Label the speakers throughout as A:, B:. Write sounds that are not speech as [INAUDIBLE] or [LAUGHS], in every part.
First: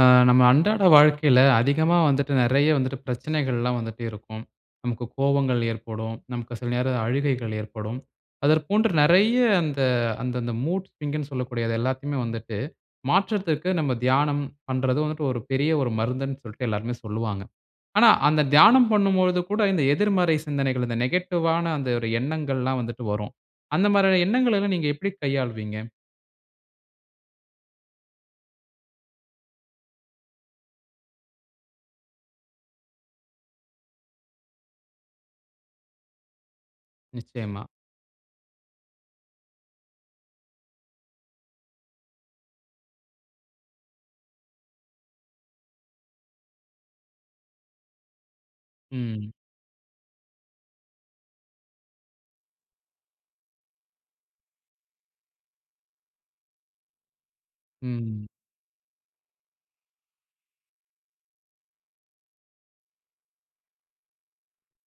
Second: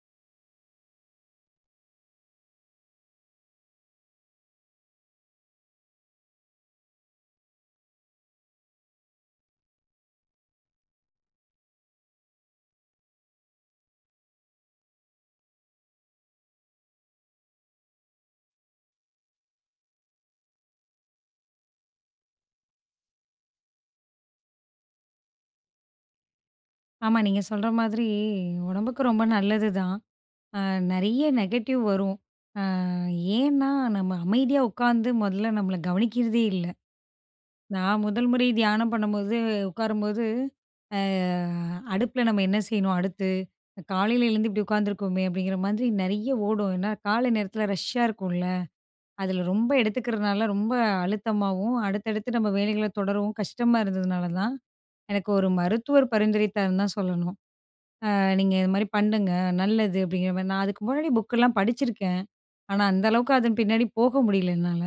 A: ஆ, நம்ம அன்றாட வாழ்க்கையில அதிகமா வந்துட்டு, நெறைய வந்துட்டு பிரச்சனைகள்லாம் வந்துட்டே இருக்கும். நமக்கு கோவங்கள் ஏற்படும். நமக்கு சில நேரம் அழுகைகள் ஏற்படும். அதற்போன்று நெறைய அந்த அந்தந்த மூட்ஸ்விங்குன்னு சொல்லக்கூடிய அது எல்லாத்தையுமே வந்துட்டு, மாற்றத்திற்கு நம்ம தியானம் பண்றது வந்துட்டு ஒரு பெரிய ஒரு மருந்துன்னு சொல்ட்டு, எல்லாருமே சொல்லுவாங்க. ஆனா அந்த தியானம் பண்ணும்பொழுது கூட, இந்த எதிர்மறை சிந்தனைகள் இந்த நெகட்டிவ்வான, அந்த ஒரு எண்ணங்கள்லாம் வந்துட்டு வரும். அந்த மாரியான எண்ணங்களை எல்லாம் நீங்க எப்படி கையாளுவீங்க?
B: ஆமா. நீங்க சொல்ற மாதிரி, உடம்புக்கு ரொம்ப நல்லது தான். அ நெறைய நெகட்டிவ் வரும். அ ஏன்னா நம்ம அமைதியா உட்காந்து, மொதல்ல நம்மள கவனிக்கிறதே இல்ல.
A: நிச்சயமா.
B: நான் 1 முறை தியானம் பண்ணும்போது, உட்காரும்போது "அ அடுப்பில நம்ம என்ன செய்யணும், அடுத்து? காலையில எழுந்து இப்படி உட்காந்துருக்கோமே?" அப்படீங்கிற மாதிரி நெறைய ஓடும். ஏன்னா, காலை நேரத்தில ரஷ்ஷா இருக்கும்ல்ல.
A: ம்.
B: அதுல ரொம்ப எடுத்துக்கிறனால ரொம்ப அழுத்தமாவும், அடுத்தடுத்து நம்ம வேலைகளை தொடரவும் கஷ்டமா இருந்ததுனாலதான், எனக்கு 1 மருத்துவர் பரிந்துரைத்தார்ன்னுதான் சொல்லணும். "அ
A: ம்.
B: நீங்க இது மாரி பண்ணுங்க, நல்லது." அப்படீங்கிற மாரி. நான் அதுக்கு முன்னாடி புக்கெல்லாம் படிச்சுருக்கேன். ஆனா, அந்த அளவுக்கு அதன் பின்னாடி போக முடியல, என்னால.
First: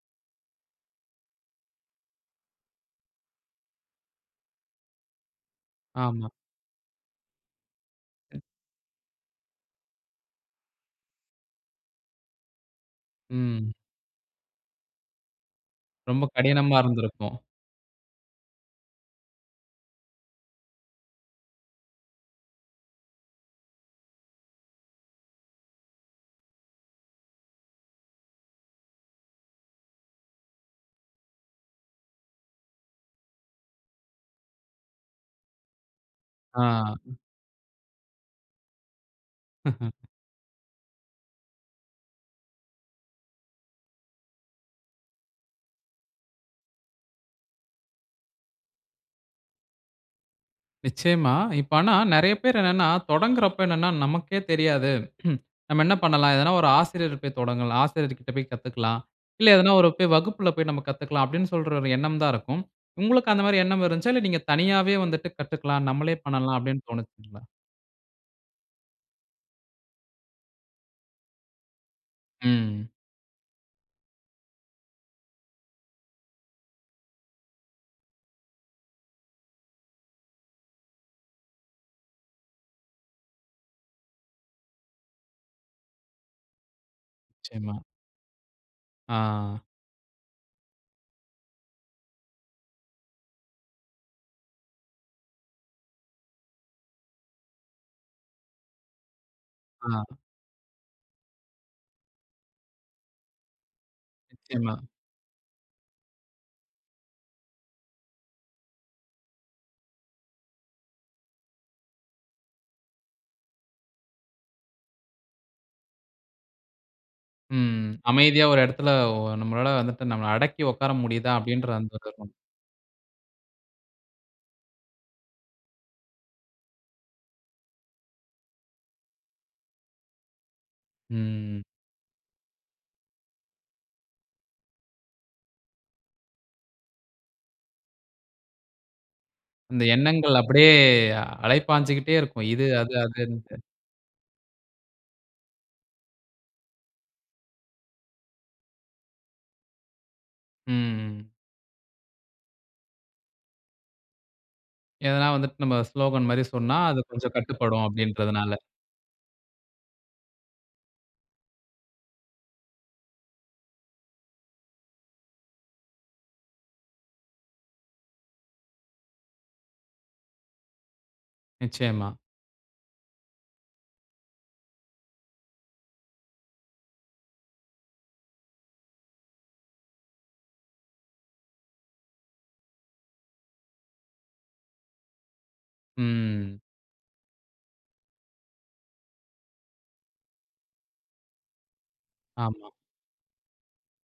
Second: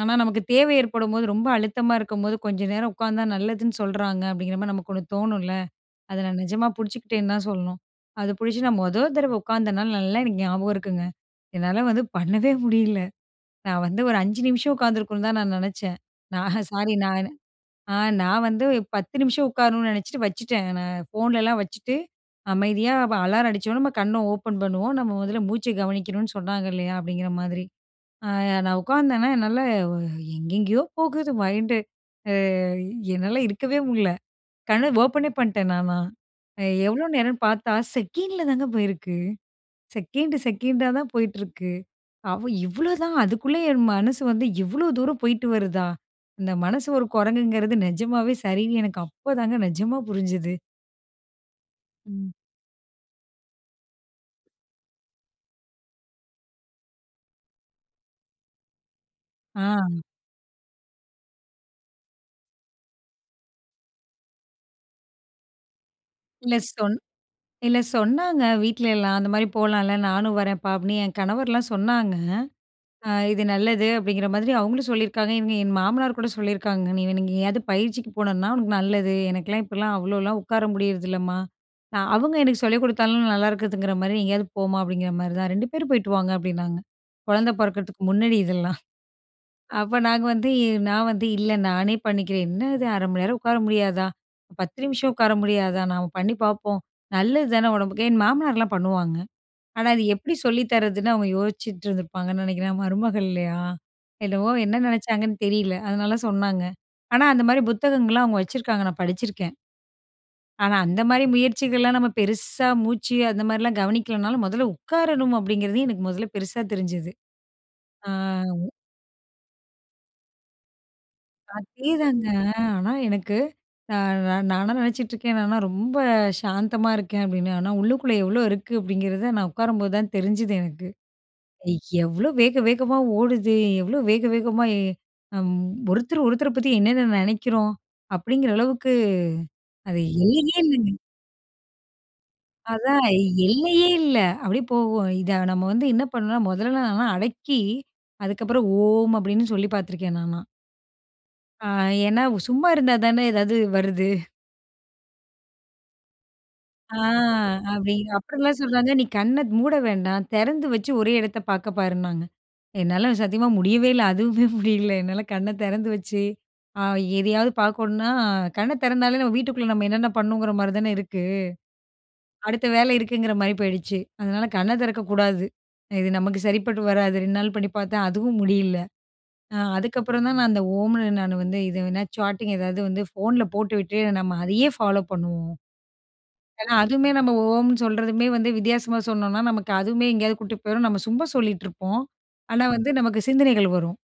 B: "ஆனா, நமக்கு தேவை ஏற்படும்போது, ரொம்ப அழுத்தமா இருக்கும்போது, கொஞ்ச நேரம் உட்காந்தா நல்லதுன்னு சொல்றாங்க." அப்படீங்கிற மாதிரி நமக்கு ஒண்ணு தோணும்ல்ல. அத
A: ஆமா.
B: நான் நெஜமா புடிச்சுக்கிட்டேன்னு தான் சொல்லணும். அது
A: ம்.
B: புடிச்சு நான் மொத தரவ உட்காந்த நாள், நல்லா எனக்கு ஞாபகம் இருக்குங்க. என்னால வந்து பண்ணவே முடியல.
A: ம்.
B: நான் வந்து ஒரு 5 நிமிஷம் உட்காந்துருக்கணும்ன்னு தான் நான் நெனைச்சேன்.
A: ரொம்ப
B: நா
A: கடினமா
B: சாரி நானு.
A: இருந்திருக்கும்.
B: அ நான் வந்து 10 நிமிஷம் உட்காரணும்னு நெனைச்சுட்டு வச்சுட்டேன். நான் ஃபோன்லலாம் வச்சுட்டு, அமைதியா ப "அலாரம் அடிச்சோன்ன, நம்ம கண்ணை ஓப்பன் பண்ணுவோம், நம்ம முதல்ல மூச்சை கவனிக்கணும்ன்னு சொன்னாங்க இல்லையா?" அப்படீங்கிற மாதிரி. அ நான் உட்கார்ந்தேனா, என்னால எங்கெங்கயோ போகுது மைண்டு. அ என்னால இருக்கவே முடில. கண்ண ஓப்பனே பண்ட்டேன், நானா.
A: ஆ.
B: எவ்வளோ நேரம்ன்னு பார்த்தா, செகண்டில தாங்க போயிருக்கு.
A: [LAUGHS]
B: செகண்டு செகண்டா தான் போயிட்டிருக்கு. அவ இவ்வளோதான், அதுக்குள்ள என் மனசு வந்து இவ்வளோ தூரம் போய்ட்டு வருதா? அந்த மனசு ஒரு குரங்குங்கிறது நெஜமாவே சரின்னு, எனக்கு அப்போதாங்க நெஜமா புரிஞ்சுது.
A: நிச்சயமா. இப்ப ஆனா
B: ம்.
A: நெறய பேர் என்னனா, தொடங்குகிறப்ப என்னன்னா நமக்கே தெரியாது. [CHUCKLES] "நம்ம என்ன பண்ணலாம்? எதனா ஒரு ஆசிரியர் போய் தொடங்கலாம் ஆசிரியர்கிட்ட போய் கத்துக்கலாம். இல்ல, எதனா ஒரு
B: ஆ.
A: போய் வகுப்பில போய் நம்ம கத்துக்கலாம்." அப்படீன்னு சொல்ற ஒரு எண்ணம் தான் இருக்கும். உங்களுக்கு அந்த மாரி எண்ணம் இருந்துச்சா? இல்ல, "நீங்க தனியாவே வந்துட்டு கத்துக்கலாம். நம்மளே
B: இல்ல
A: பண்ணலாம்." அப்படீன்னு
B: சொன்
A: தோணுச்சுங்களா?
B: இல்ல சொன்னாங்க, வீட்லயல்லாம். "அந்த மாரி போலாம்ல்ல, நானும் வரேன்ப்பா." அப்படீன்னு. என் கணவர்லாம் சொன்னாங்க.
A: ம்.
B: "அ இது நல்லது." அப்படீங்கிற மாதிரி அவங்களும் சொல்லியிருக்காங்க. இவங்க என் மாமனார் கூட, சொல்லியிருக்காங்க. "நீ வேண் எங்கேயாவது பயிற்சிக்கு போனன்னா, உனக்கு நல்லது. எனக்குலாம் இப்படிலாம் அவ்வளோலாம் உட்கார முடியறதில்லம்மா. நா அவங்க எனக்கு சொல்லிக் குடுத்தாலும், நல்லாயிருக்குதுங்கிற மாரி, எங்கேயாவது போமா." அப்படீங்கிற மாரி தான். "2 பேரும் போய்ட்டு வாங்க" அப்படீன்னாங்க. குழந்தை
A: நிச்சயமா.
B: பொறக்கறதுக்கு முன்னடி இதெல்லாம்.
A: ஆ.
B: அப்ப நாங்க வந்து, "நான் வந்து இல்ல, நானே பண்ணிக்கிறேன். என்னது 1/2 உட்கார முடியாதா? 10 நிமிஷம் உட்கார முடியாதா? நாம பண்ணி பாப்போம். நல்லது தான உடம்புக்கு" என் மாமனார்லாம் பண்ணுவாங்க. ஆனா,
A: ஆ.
B: அது எப்படி சொல்லி தரதுன்னு அவங்க யோசிச்சிட்டு இருந்திருப்பாங்கன்னு நெனைக்கிறேன், மருமகள் இல்லையா? என்னவோ,
A: நிச்சயமா.
B: என்ன நெனச்சாங்கன்னு தெரியல. அதனால சொன்னாங்க. ஆனா, அந்த மாரி புத்தகங்கள்லாம், அவங்க வச்சுருக்காங்க. நான் படிச்சிருக்கேன். ஆனா அந்த மாரி முயற்சிகள்லாம், நம்ம பெருசா மூச்சு அந்த மாரிலாம் கவனிக்கலனாலும், "முதல்ல உட்காரணும்" அப்படீங்கிறது, எனக்கு முதல்ல பெருசா தெரிஞ்சது.
A: ம்.
B: ஆ
A: "அமைதியா ஒரு
B: வ்
A: இடத்தில ஒ நம்மளால வந்துட்டு, நம்மள அடக்கி உட்கார முடியுதா?" அப்படீன்ற அந்த
B: அதேதாங்க.
A: கர்வம்.
B: ஆனா, எனக்கு நா நானா நெனச்சிட்டுருக்கேன், "நானா ரொம்ப சாந்தமா இருக்கேன்." அப்படீன்னு. "ஆனா, உள்ளுக்குள்ள எவ்வளோ இருக்கு?" அப்படீங்கிறத நான் உட்காரம்போது தான் தெரிஞ்சுது எனக்கு.
A: ம்.
B: எவ்வளோ வேக வேகமா ஓடுது. எவ்வளோ வேக வேகமாய் அம். ஒருத்தர் ஒருத்தரை பத்தி, என்னென்ன நெனைக்கிறோம்?" அப்படீங்கிற அளவுக்கு
A: அந்த
B: அது
A: எண்ணங்கள் அப்படியே
B: [UNINTELLIGIBLE]
A: அலைபாஞ்சுக்கிட்டே இருக்கும். இது, அது
B: அதான்,
A: அதுன்ட்டு.
B: எல்லையே இல்லை. அப்படியே போகும். இத நம்ம வந்து என்ன பண்ணணும்ன்னா, முதல்ல நான்லாம் அடக்கி, அதுக்கப்புறம் "ஓம்" அப்படீன்னு சொல்லி பார்த்துருக்கேன், நானா.
A: ம். ம்.
B: அ ஏனா, சும்மா இருந்தா தானே ஏதாவது வருது.
A: எதனா வந்துட்டு நம்ம ஸ்லோகன் மாரி சொன்னா
B: ஆ
A: அது கொஞ்சம் கட்டுப்படும்
B: அப்டி அப்பறலாம்
A: அப்டின்றதுனால.
B: சொல்றாங்க, நீ கண்ண மூட வேண்டாம் தெறந்து வச்சு ஒரே எடத்த பார்க்க பாருன்னாங்க. என்னால சத்தியமா முடியவேல அதுவுமே முடியல என்னால. கண்ண தெறந்து வச்சு அ எதையாவது பார்க்கணும்னா கண்ண தெறந்தாலே நம்ம வீட்டுக்குள்ள நம்ம என்னென்ன பண்ணணுங்ற மாரி தான இருக்கு.
A: நிச்சயமா.
B: அடுத்த வேலை இருக்குங்கற மாரி போயிடுச்சு. அதனால கண்ண தெறக்கக்கூடாது. இது நமக்கு சரிப்பட்டு வராது 2 நாள் பண்ணி பார்த்தேன், அதுவும் முடியல. அ அதுக்கப்புறம் தான் நான் அந்த ஓம்னு நான் வந்து இது வேணா சாட்டிங் ஏதாவது வந்து ஃபோன்ல போட்டுவிட்டு நம்ம அதையே ஃபாலோ பண்ணுவோம்.
A: ம்.
B: ஏனா, அதுவுமே நம்ம ஓம்னு சொல்றதுமே வந்து வித்தியாசமா சொன்னோன்னா நமக்கு அதுவுமே எங்கேயாவது கூட்டி போயிரும். நம்ம சும்மா சொல்லிட்ருப்போம். ஆனா
A: ஆமா.
B: வந்து நமக்கு சிந்தனைகள் வரும்.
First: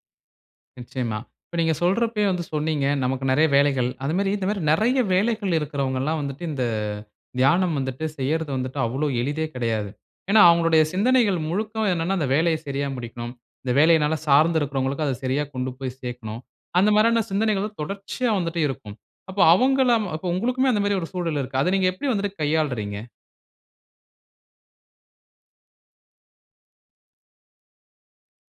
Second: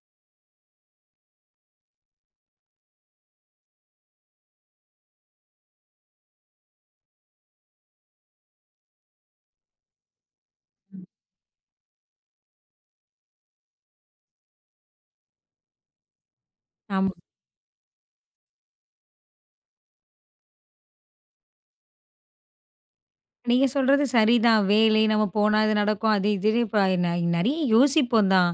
A: நிச்சயமா. இப்ப நீங்க சொல்றப்பயே வந்து சொன்னீங்க நமக்கு நெறைய வேலைகள். அது மாரி இந்த மாரி நெறைய வேலைகள் இருக்றவங்கல்லாம் வந்துட்டு, இந்த தியானம் வந்துட்டு, செய்றது வந்துட்டு அவ்ளோ எளிதே கெடையாது. ஏனா, அவங்களுடைய
B: ம்.
A: சிந்தனைகள் முழுக்க என்னன்னா, அந்த வேலைய சரியா முடிக்கணும். இந்த வேலையினால சார்ந்து இருக்றவங்களுக்கு அத சரியா கொண்டு போய் சேர்க்கணும். அந்த
B: ஆமா.
A: மாரியான சிந்தனைகள் தொடர்ச்சியா வந்துட்டே இருக்கும். அப்ப அவுங்களாம் அப்ப உங்களுக்குமே அந்த மாரி ஒரு சூழல் இருக்கு. அத நீங்க எப்டி வந்துட்டு கையாள்றீங்க?
B: நீங்க சொல்றது சரிதான். வேலை நம்ம போனா இது நடக்கும், அது இதுன்னு இப்ப ந நறையா யோசிப்போம் தான்.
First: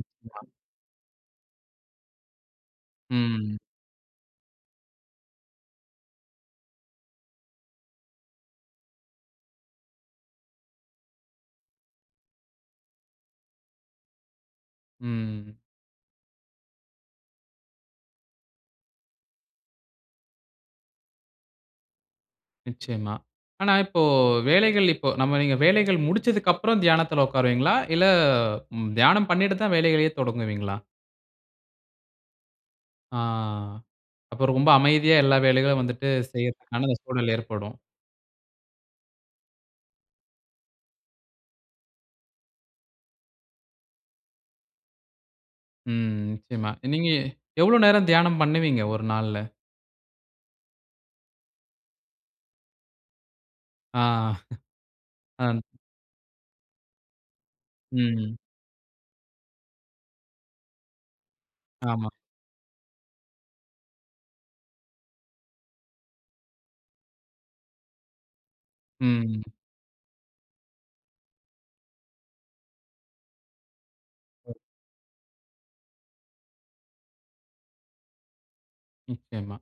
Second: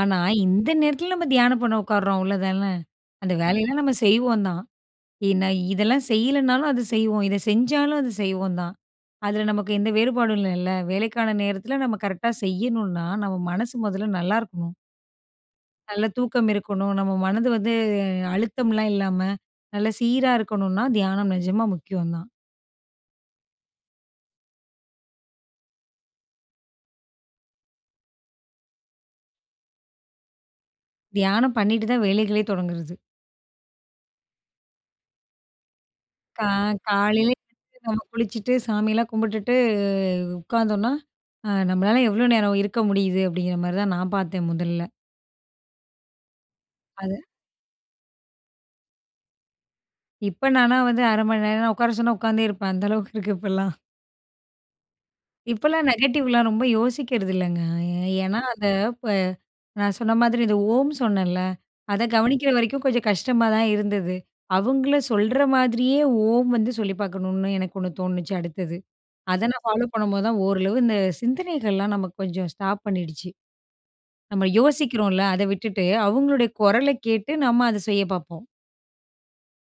B: ஆனா,
A: ஆ.
B: இந்த நேரத்ல நம்ம தியானம் பண்ண உட்காருறோம் அவ்ளோதான? அந்த
A: ம்.
B: வேலையெல்லாம் நம்ம செய்வோம் தான். ஏன்னா இதெல்லாம் செய்யலனாலும் அத செய்வோம், இத செஞ்சாலும் அது செய்வோம் தான். அதுல நமக்கு எந்த வேறுபாடும் இல்லல்ல? வேலைக்கான நேரத்ல நம்ம கரெக்ட்டா செய்யணுன்னா? நம்ம மனசு மொதல்ல நல்லாருக்கணும்.
A: ம்.
B: நல்ல தூக்கம் இருக்கணும், நம்ம மனது வந்து அழுத்தம்லாம் இல்லாம, நல்ல சீரா இருக்கணுன்னா, தியானம் நெஜமா முக்கியம் தான்.
A: நிச்சயமா. ஆனா இப்போ வேலைகள் இப்போ நம்ம நீங்க வேலைகள் முடிச்சதுக்கப்றம் தியானத்துல உட்காருவீங்களா? இல்ல, தியானம் பண்ணிட்டு தான் வேலைகளையே தொடங்குவீங்களா?
B: தியானம் பண்ணிட்டு தான் வேலைகளே தொடங்குறது.
A: ஆ, அப்ப ரொம்ப அமைதியா எல்லா வேலைகளும் வந்துட்டு,
B: கா
A: செய்றதுக்கான அந்த
B: காலையில
A: சூழல் ஏற்படும்.
B: எந்திரிச்சி, நம்ம குளிச்சுட்டு, சாமியெல்லாம் கும்பிட்டுட்டு உட்காந்தோன்னா, அ நம்மளால எவ்ளோ நேரம் இருக்க முடியுது? அப்டிங்ற மாரி தான், நான் பாத்தேன் முதல்ல.
A: ம். நிச்சயமா நீங்க
B: அது.
A: எவ்ளோ நேரம் தியானம் பண்ணுவீங்க 1 நாள்ல?
B: இப்பனா நா வந்து, 1/2 மந்நேரம் உட்கார சொன்னா உட்காந்தே இருப்பேன். அந்த அளவுக்கு இருக்கு இப்பலாம்.
A: ஆ. [CHUCKLES] அந்
B: இப்பலாம் நெகட்டிவ்லாம் ரொம்ப யோசிக்றதில்லங்க.
A: ம்.
B: ஏனா, அந்த இப்ப, நான் சொன்ன மாதிரி இந்த "ஓம்" சொன்னேல, அத
A: ஆமா.
B: கவனிக்குற வரைக்கும் கொஞ்சம் கஷ்டமா தான் இருந்தது. அவுங்களும் சொல்ற மாதிரியே "ஓம்" வந்து சொல்லி பாக்கணும்னு எனக்கு ஒண்ணு தோணுச்சு அடுத்தது, அத
A: ம்.
B: நான் ஃபாலோ பண்ணும்போது தான் ஓரளவு இந்த சிந்தனைகள்லாம் நமக்கு கொஞ்சம் ஸ்டாப் பண்ணிடுச்சு. நம்ம யோசிக்றோன்ல, அத விட்டுட்டு, அவங்களுடைய குரலக் கேட்டு நம்ம அத செய்யப் பாப்போம்.
A: நிச்சயமா.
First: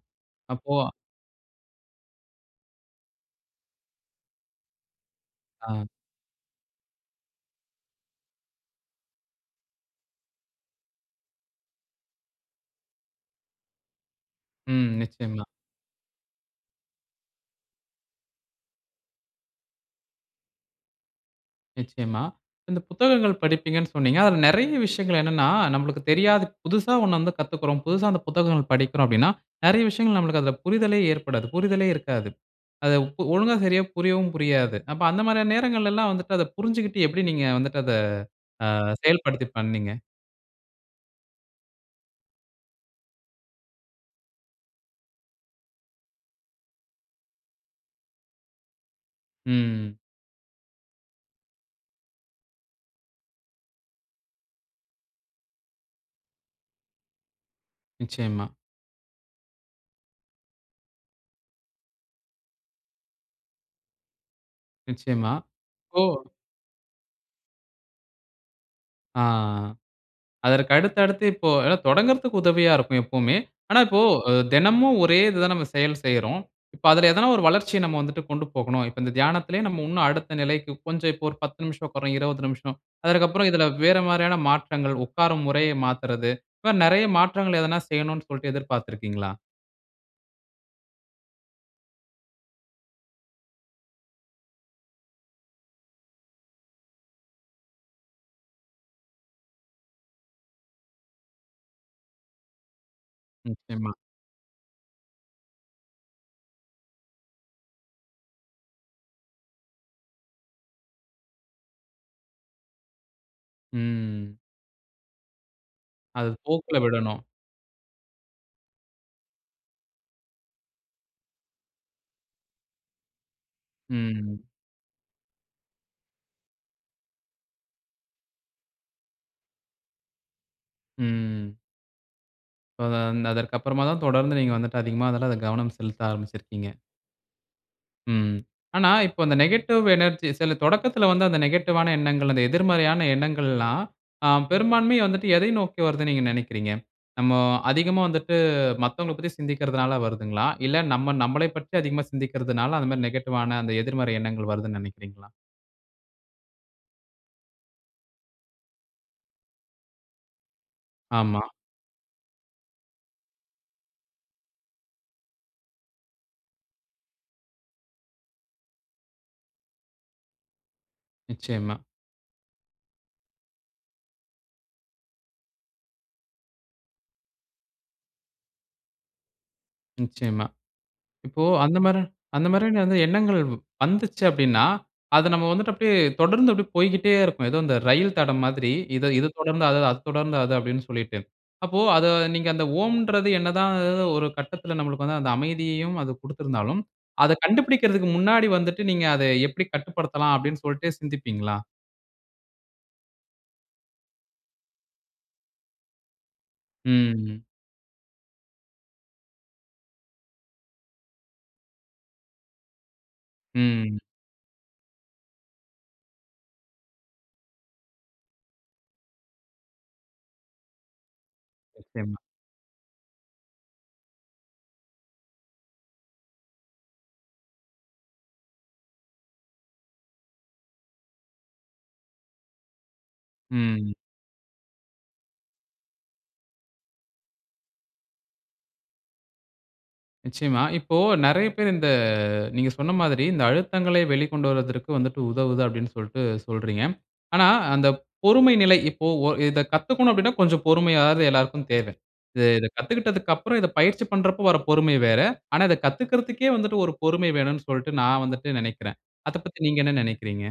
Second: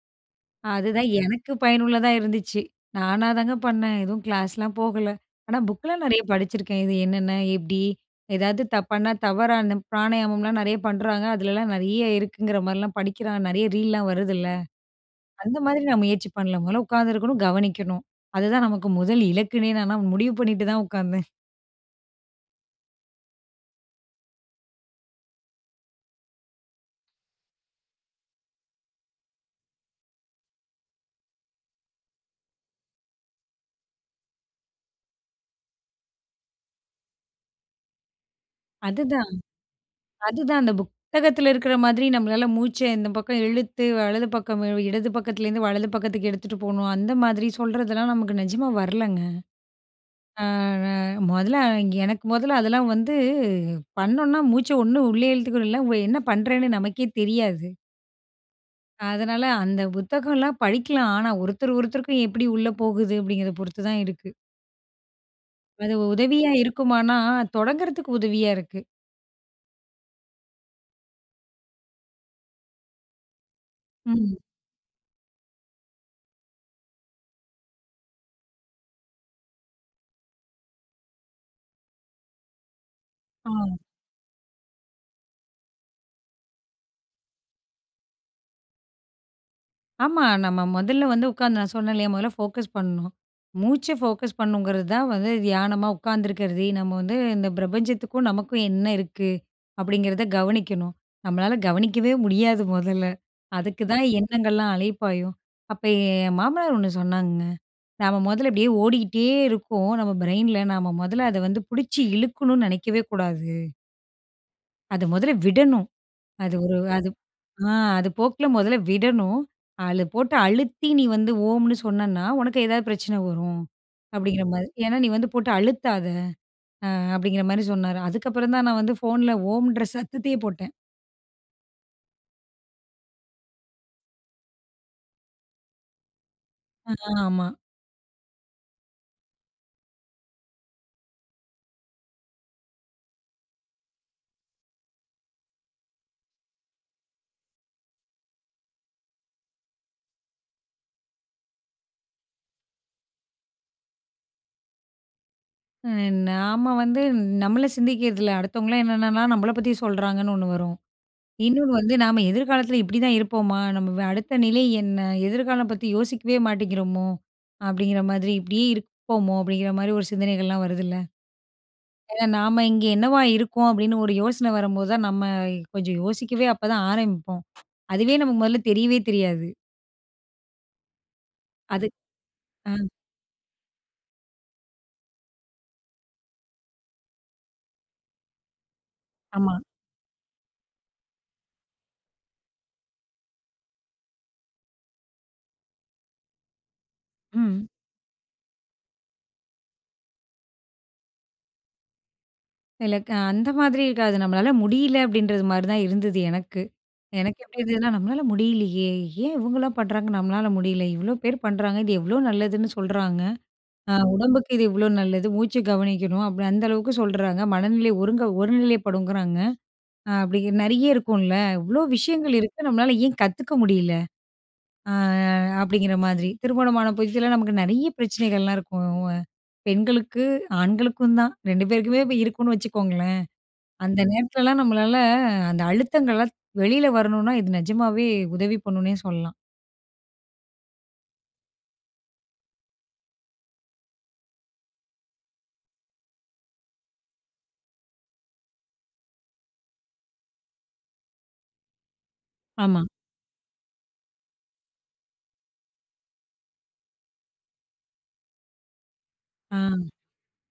A: அப்போ
B: அதுதான் எனக்கு பயனுள்ளதா இருந்துச்சு. நானாதாங்க பண்ணேன். எதுவும் கிளாஸ்லாம் போகல. ஆனா
A: ஆ.
B: புக்லாம் நிறையா படிச்சிருக்கேன். இது என்னென்ன? எப்டி? ஏதாவது தப்பான, தவறான பிராணயமம்லாம் நேறையா பண்ணுறாங்க. அதிலல்லாம் நிறைய இருக்குங்கிற மாரில்லாம் படிக்கிறோம், நிறைய ரீல்லாம் வருதுல்ல!
A: ம். நிச்சயமா.
B: அந்த மாதிரி நான் முயற்சி பண்ணல, மொதல்ல உக்காந்துருக்கணும், கவனிக்கணும். அதுதான், நமக்கு முதல் இலக்குனே நால்லாம் முடிவு பண்ணிட்டு தான் உக்காந்தேன்.
A: நிச்சயமா, இந்த புத்தகங்கள் படிப்பீங்கனு சொன்னீங்க. அதில நெறைய விஷயங்கள் என்னன்னா நம்பளுக்கு தெரியாது புதுசா ஒண்ணு வந்து கத்துக்குறோம். புதுசா அந்த புத்தகங்கள் படிக்கிறோம் அப்டினா, நெறைய விஷயங்கள் நம்மளுக்கு அதில புரிதலே ஏற்படாது, புரிதலே இருக்காது. அத இப்போ ஒழுங்கா சரியா புரியவும் புரியாது. அப்போ, அந்த மாரியான நேரங்கள்லலாம் வந்துட்டு, அத புரிஞ்சிக்கிட்டு, எப்டி நீங்க வந்துட்டு அத, அ
B: அதுதான்.
A: செயல்படுத்தி பண்ணீங்க?
B: அதுதான், அந்த புத்தகத்தில இருக்கிற மாதிரி நம்மளால மூச்சை இந்த பக்கம் இழுத்து, வலது பக்கம் வி இடது பக்கத்துலேருந்து வலது பக்கத்துக்கு எடுத்துட்டு போணும், அந்த மாதிரி சொல்றதெல்லாம் நமக்கு நெஜமா வரலங்க.
A: ம் ம்.
B: அ ந மொதல்ல அ இங் எனக்கு மொதல்ல அதெல்லாம் வந்து, பண்ணோன்னா மூச்சை ஒண்ணு உள்ளயே இழுத்துக்கனும் இல்ல அவுங்க என்ன பண்ணுறேன்னு நமக்கே தெரியாது.
A: நிச்சயமா.
B: அதனால, அந்த புத்தகம்லாம் படிக்கலாம். ஆனா, ஒருத்தர் ஒருத்தருக்கும் எப்புடி உள்ள போகுது, அப்டிங்கிறத பொறுத்து தான் இருக்கு.
A: நிச்சயமா.
B: அது
A: ஓ!
B: உதவியா இருக்குமானா? தொடங்குறதுக்கு உதவியா இருக்கு.
A: ஆ அதற்கு அடுத்து, அடுத்து இப்போ தொடங்குறதுக்கு உதவியா இருக்கும் எப்போமே. ஆனா இப்போ
B: ம்.
A: தெனமும் ஒரே இது தான் நம்ம செயல் செய்றோம். இப்ப அதுல ஏதனா ஒரு வளர்ச்சிய நம்ம வந்துட்டு கொண்டு போகனும். இப்போ இந்த தியானத்திலேயே நம்ம இன்னும் அடுத்த நிலைக்கு கொஞ்சம் இப்போ ஒரு 10 நிமிஷம் உட்கரோம் 20 நிமிஷம் அதற்கு அப்புறம் இதுல
B: ஆ.
A: வேற மாரியான மாற்றங்கள் உட்காரும் முறைய மாத்துறது. இப்ப நெறைய மாற்றங்கள் எதனா செய்யணும் சொல்லிட்டு எதிர்பார்த்து இருக்கிறீங்களா?
B: ஆமா. நம்ம மொதல்ல வந்து உட்காந்து நான் சொன்னே இல்லையா, மொதல்ல ஃபோக்கஸ் பண்ணும். மூச்ச ஃபோக்கஸ் பண்ணணுங்கிறது தான் வந்து தியானமா உட்காந்துருக்கறது. நம்ம வந்து இந்த பிரபஞ்சத்துக்கும், நமக்கும் என்ன இருக்கு அப்டிங்கிறத கவனிக்கணும். நம்மளால கவனிக்கவே முடியாது முதல்ல
A: நிச்சயமா.
B: அதுக்குதான் எண்ணங்கள்லாம் அலைப்பாயும். அப்ப என் மாமனார் ஒண்ணு சொன்னாங்கங்க நம்ம முதல அப்டியே ஓடியிட்டே இருக்கோம். நம்ம பிரைன்ல நம்ம மொதல்ல அத வந்து புடிச்சு இழுக்கணுனு நெனைக்கவே கூடாது.
A: ம்.
B: அத மொதல்ல விடணும்.
A: அது
B: அது ஒரு
A: போக்குல
B: அது
A: விடனும்.
B: ஆ அது போக்குல முதல்ல விடணும். அது போட்டு அழுத்தி நீ வந்து ஓம்னு சொன்னேன்னா உனக்கு ஏதாவது பிரச்சன வரும். அப்டிங்குற
A: ம்.
B: மாரி. "ஏனா நீ வந்து போட்டு அழுத்தாத" ஆ அப்டிங்குற மாரி சொன்னாரு. அதுக்கப்புறம் தான் நான் வந்து ஃபோன்ல ஓம்ன்ற சத்தத்தையே போட்டேன்.
A: ம். இப்போ அந்த அதற்கு அப்புறமா தான் தொடர்ந்து நீங்க வந்துட்டு அதிகமா அதுல கவனம் செலுத்த ஆரம்பிச்சுருக்கீங்க.
B: அ. ஆமா.
A: ம். ஆனா இப்போ அந்த நெகட்டிவ் எனர்ஜி சில தொடக்கத்துல வந்து அந்த நெகட்டிவ்வான எண்ணங்கள் அந்த எதிர்மறையான எண்ணங்கள்லாம், அ பெரும்பான்மையா வந்துட்டு எதை நோக்கி வருதுன்னு நீங்க நெனைக்கிறீங்க? நம்மோ அதிகமா வந்துட்டு மத்தவங்களப் பத்தி சிந்திக்கிறதனால வருதுங்களா? இல்ல நம்ம நம்மளை பற்றி அதிகமா சிந்திக்கிறதனால அந்த மாதிரி நெகட்டிவ்வான அந்த எதிர்மறை எண்ணங்கள் வருதுன்னு நெனைக்கிறீங்களா?
B: ம். நாம வந்து நம்மளை சிந்திக்கிறது இல்லை. அடுத்தவங்கள்லாம் என்னென்னலாம் நம்பளை பத்தி சொல்றாங்கன்னு ஒண்ணு வரும்.
A: ஆமா.
B: இன்னொன்னு வந்து, "நாம எதிர்காலத்துல இப்படிதான் இருப்போமா? நம்ப வ அடுத்த நிலை என்ன? எதிர்காலம் பத்தி யோசிக்கவே மாட்டேங்கிறோமோ?" அப்படீங்கிற மாதிரி, "இப்படி இருப்போமோ?" அப்படீங்கிற மாரி ஒரு சிந்தனைகள்லாம் வருதுல்ல.
A: நிச்சயமா.
B: ஏன்னா, "நாம இங்க என்னவா இருக்கோம்?" அப்படீன்னு ஒரு யோசனை வரும்போது தான், நம்ம கொஞ்சம் யோசிக்கவே அப்பதான் ஆரம்பிப்போம். அதுவே நமக்கு முதல்ல தெரியவே தெரியாது.
A: நிச்சயமா. இப்போ அந்த
B: அது
A: மாரி அந்த
B: அ.
A: மாரியான வந்து எண்ணங்கள் வ் வந்துச்சு அப்படீன்னா, அதை நம்ம வந்துட்டு அப்படியே தொடர்ந்து அப்படியே போய்க்கிட்டே இருக்கும். ஏதோ இந்த ரயில் தடம் மாதிரி. "இதை இதை
B: ஆமா.
A: தொடர்ந்து அதை அதை தொடர்ந்து அது." அப்படீன்னு சொல்லிட்டு. அப்போ அதை நீங்க, "அந்த ஓம்ன்றது என்னதான் ஒரு கட்டத்துல நம்மளுக்கு வந்து அந்த அமைதியையும் அது குடுத்துருந்தாலும், அதை
B: ம்.
A: கண்டுபிடிக்கிறதுக்கு முன்னாடி வந்துட்டு, நீங்க அதை எப்படி கட்டுப்படுத்தலாம்?" அப்படீன்னு சொல்ட்டு சிந்திப்பீங்களா?
B: சில க அ அந்த மாதிரி இருக்காது நம்மளால முடியல, அப்டின்றது மாதிரி தான் இருந்தது எனக்கு.
A: ம். ம்.
B: எனக்கு
A: ம்.
B: எப்டி இருந்ததுனா, நம்மளால முடியலையே, ஏன் இவங்கலாம் பண்றாங்க நம்மளால முடியல? இவ்ளோ பேரு பண்றாங்க இது எவ்ளோ நல்லதுன்னு சொல்றாங்க
A: ம்.
B: அ
A: ம்.
B: உடம்புக்கு இது இவ்ளோ நல்லது, மூச்சு கவனிக்கணும் அப்டி அந்த அளவுக்கு சொல்றாங்க, மனநிலை ஒருங்க ஒரு நிலைப்படுங்றாங்க, அ அப்டி நெறைய இருக்கும்ல, இவ்ளோ
A: நிச்சயமா.
B: விஷயங்கள் இருக்கு நம்மளால ஏன் கத்துக்க முடியல? அ அப்டிங்கிற மாதிரி. திருமணமான புதிதுல, நமக்கு நெறைய பிரச்சனைகள்லாம் இருக்கும். பெண்களுக்கு, ஆண்களுக்கும் தான் 2 பேருக்குமே, இருக்கும்னு வச்சுக்கோங்களேன்.
A: ம்.
B: அந்த நேரத்துலலாம் நம்மளால அந்த அழுத்தங்கள்லாம் வெளியில வரணுனா, இது நிஜமாவே உதவி பண்ணுன்னே சொல்லலாம்.
A: நிச்சயமா. இப்போ நெறைய பேர் இந்த நீங்க சொன்ன மாதிரி இந்த அழுத்தங்களை வெளிக்கொண்டு வருவதற்கு வந்துட்டு உதவுது அப்டினு சொல்லிட்டு சொல்றீங்க. ஆனா அந்த பொறுமை நிலை இப்போ ஓ இத கத்துக்கனும் அப்டின்னா, கொஞ்சம் பொறுமையாவது எல்லாருக்கும் தேவ. இத
B: ஆமா.
A: கத்துக்கிட்டதுக்கு அப்புறம், இத பயிற்சி பண்றப்போ வர பொறுமை வேற. ஆனா இத கத்துக்றதுக்கே வந்துட்டு, ஒரு பொறுமை வேணும்னு சொல்லிட்டு நான் வந்துட்டு நெனைக்கிறேன்.
B: ஆ.
A: அதபத்தி நீங்க என்ன நெனைக்றீங்க?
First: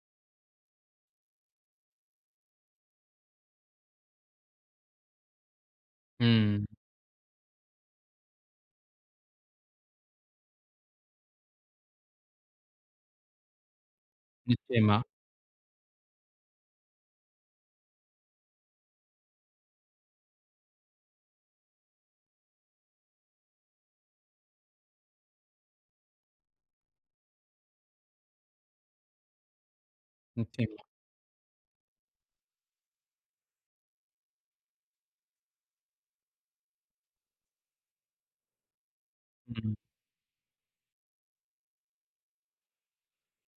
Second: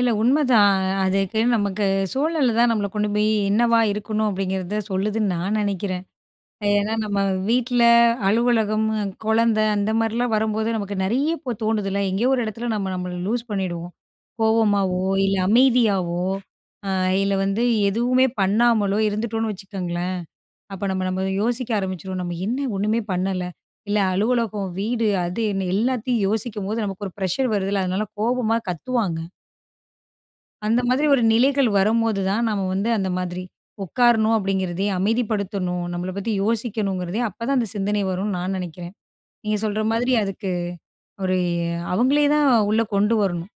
B: இல்ல உண்மதான் அதுக்கு நமக்கு சூழல் தான் நம்மள கொண்டு போய் என்னவா இருக்கணும்? அப்டிங்கிறத சொல்லுதுன்னு நான் நெனைக்கிறேன்.
A: ம்.
B: ஏனா நம்ம வீட்ல, அலுவலகம், கொழந்த அந்த மாரிலாம் வரும்போது நமக்கு நெறைய இப்ப தோணுதுல. எங்கேயோ ஒரு எடத்ல நம்ம நம்மள லூஸ் லூஸ் பண்ணிடுவோம்.
A: நிச்சயமா.
B: கோவமாவோ இல்ல அமைதியாவோ இல்ல வந்து எதுவுமே பண்ணாமலோ இருந்துட்டோம்னு வச்சுக்கோங்களேன். அப்ப நம்ம நம்ம யோசிக்க ஆரம்பிச்சுருவோம் நம்ம என்ன ஒண்ணுமே பண்ணல இல்ல அலுவலகம் வீடு அது என்ன எல்லாத்தையும் யோசிக்கும்போது நமக்கு ஒரு ப்ரெஷர் வருதுல்ல அதனால கோபமா கத்துவாங்க. அந்த
A: நிச்சயமா.
B: மாதிரி ஒரு நிலைகள் வரும்போது தான் நாம வந்து அந்த மாதிரி உட்காரணும் அப்டிங்கிறதே அமைதிப்படுத்தணும். நம்மளப் பத்தி யோசிக்கணுங்கிறதே அப்ப தான் அந்த சிந்தனை வருன்னு நான் நெனைக்கிறேன். நீங்க
A: ம்.
B: சொல்ற மாதிரி அதுக்கு ஒரு அவுங்களே தான் உள்ள கொண்டு வரணும்.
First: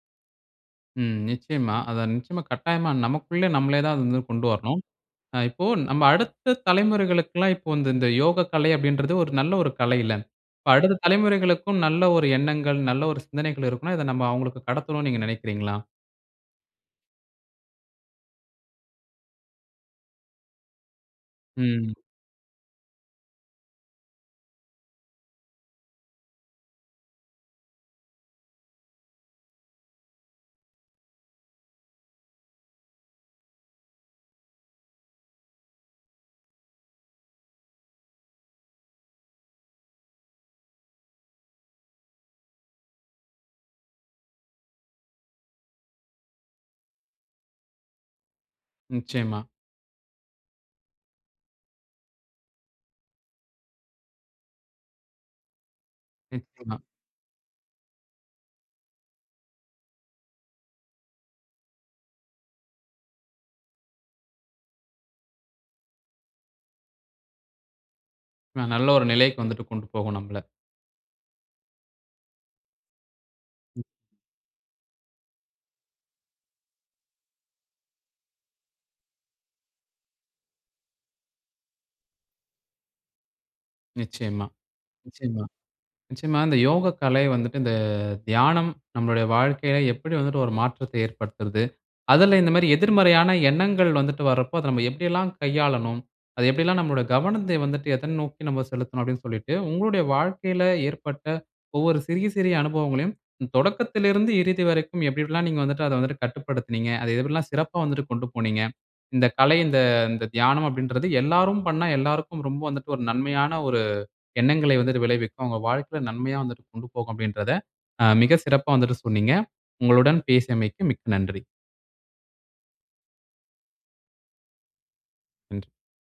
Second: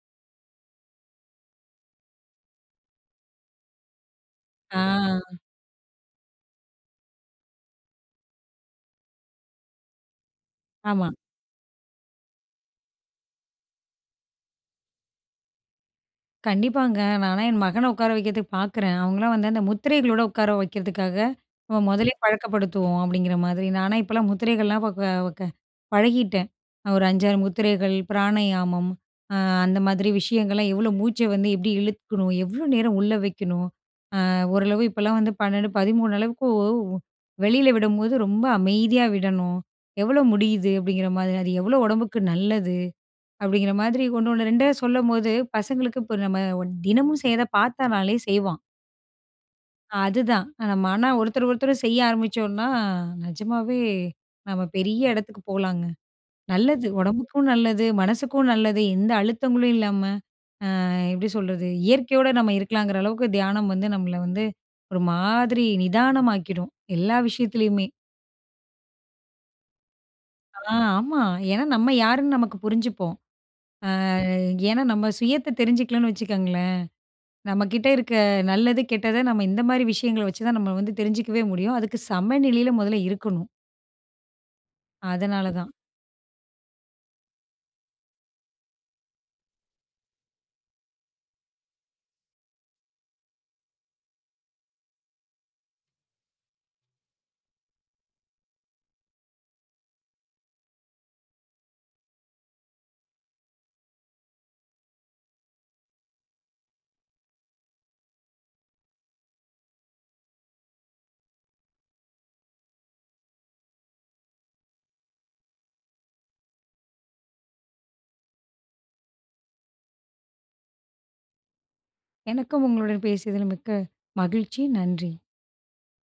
A: ம். நிச்சயமா அத நிச்சயமா கட்டாயமா நமக்குள்ள நம்மளே தான் அத வந்து கொண்டு வரணும்.
B: ஆ.
A: ஆ இப்போ நம்ம அடுத்த தலைமுறைகளுக்குலாம் இப்ப இநத இந்த யோகக்கலை அப்டின்றது ஒரு நல்ல ஒரு கலையில்ல! இப்ப அடுத்த
B: ஆமா.
A: தலைமுறைகளுக்கும் நல்ல ஒரு எண்ணங்கள், நல்ல ஒரு சிந்தனைகள் இருக்குன்னா, இத நம்ம அவுங்களுக்கு கடத்தணுனு நீங்க நெனைக்கிறீங்களா?
B: கண்டிப்பாங்க. நானா என் மகன உட்கார வைக்கிறதுக்கு பார்க்குறேன். அவுங்களலாம் வந்து அந்த முத்திரைகளோட உட்கார வைக்கிறதுக்காக நம்ம
A: ம்.
B: முதலே பழக்கப்படுத்துவோம், அப்டிங்கிற மாதிரி நானா இப்பலாம் முத்திரைகள்லாம் இப்ப க க பழகிட்டேன் ஒரு 5, 6 முத்திரைகள் பிராணயாமம் ஆ அந்த மாதிரி விஷயங்கள்லாம் எவளோ மூச்ச வந்து எப்டி இழுத்துக்குறோம். எவ்ளோ நேரம் உள்ளே வைக்கணும், ஆ ஓரளவு இப்பலாம் வந்து 12 13 அளவுக்கோ வெளில விடம்போது ரொம்ப அமைதியா விடணும். எவ்ளோ முடியுது அப்டிங்கிற மாதிரியா, அது எவ்ளோ உடம்புக்கு நல்லது அப்டிங்கிற மாதிரி ஒண்ணோனு 2அ சொல்லும்போது பசங்களுக்கு இப்ப நம்ம தினமும் செய்ற பார்த்தானாலே செய்வான்.
A: நிச்சயமா.
B: அதுதான் மன ஒருத்தர், ஒருத்தர் செய்ய ஆரம்பிச்சோம்னா நிஜமாவே நம்ம பெரிய இடத்துக்கு போலாங்க.
A: நிச்சயமா.
B: நல்லது உடம்புக்கும், நல்லது மனசுக்கும் நல்லது எந்த அழுத்தங்களும் இல்லாம, ஆ எப்டி சொல்றது, இயற்கையோட நம்ம இருக்கலாங்குற அளவுக்கு தியானம் வந்து நம்மள வந்து ஒரு மாதிரி நிதானமாக்கிடும், எல்லா விஷயத்துலயுமே.
A: நான் நல்ல ஒரு நிலைக்கு வந்துட்டு கொண்டு போகும் நம்மள.
B: ஆ, ஆமா. ஏனா நம்ம யாருன்னு நமக்கு புரிஞ்சுப்போம். ஆ ஏனா, நம்ம சுயத்த தெரிஞ்சுக்கலன்னு வச்சுக்கங்களேன், நம்ம கிட்ட இருக்க நல்லது, கெட்டது நம்ம இந்த மாரி விஷயங்கள வச்சுதான் நம்ம வந்து தெரிஞ்சுக்கவே முடியும். அதுக்கு சம நிலையில மொதல்ல இருக்கணும்.
A: நிச்சயமா, நிச்சயமா,
B: அதனால தான்.
A: நிச்சயமா. இந்த யோக கலை வந்துட்டு. இந்த தியானம் நம்மளுடைய வாழ்க்கையில எப்படி வந்துட்டு ஒரு மாற்றத்தை ஏற்படுத்துறது. அதுல இந்த மாதிரி எதிர்மறையான எண்ணங்கள் வந்துட்டு வர்றப்போ. அத நம்ம எப்படில்லாம் கையாளனும். அது எப்படியெல்லாம் நம்மோட கவனத்தை வந்துட்டு எதை நோக்கி நம்ம செலுத்தனும், அப்டின்னு சொல்லிட்டு. உங்களுடைய வாழ்க்கையில ஏற்பட்ட ஒவ்வொரு சிறிய, சிறிய அனுபவங்களையும். தொடக்கத்திலிருந்து இறுதி வரைக்கும் எப்டி, எப்டில்லாம் நீங்க வந்துட்டு அதை வந்து கட்டுப்படுத்தினீங்க. அதை எப்டில்லாம் சிறப்பா வந்துட்டு கொண்டு போனீங்க. இந்த கலை இந்த இந்த தியானம் அப்டின்றது எல்லாரும் பண்ணா எல்லாருக்கும் ரொம்ப வந்துவட்டு ஒரு நன்மையான ஒரு எண்ணங்களை வந்துட்டு விளைவிக்கும். அவங்க வாழ்க்கையில நன்மையா வந்து கொண்டு போகும், அப்டின்கிறத மிக சிறப்பா வந்துட்டு சொன்னீங்க. உங்களுடன் பேசியமைக்கு மிக்க நன்றி.
B: எனக்கும் உங்களுடன் பேசியதில் மிக்க மகிழ்ச்சி. நன்றி.
A: ம்.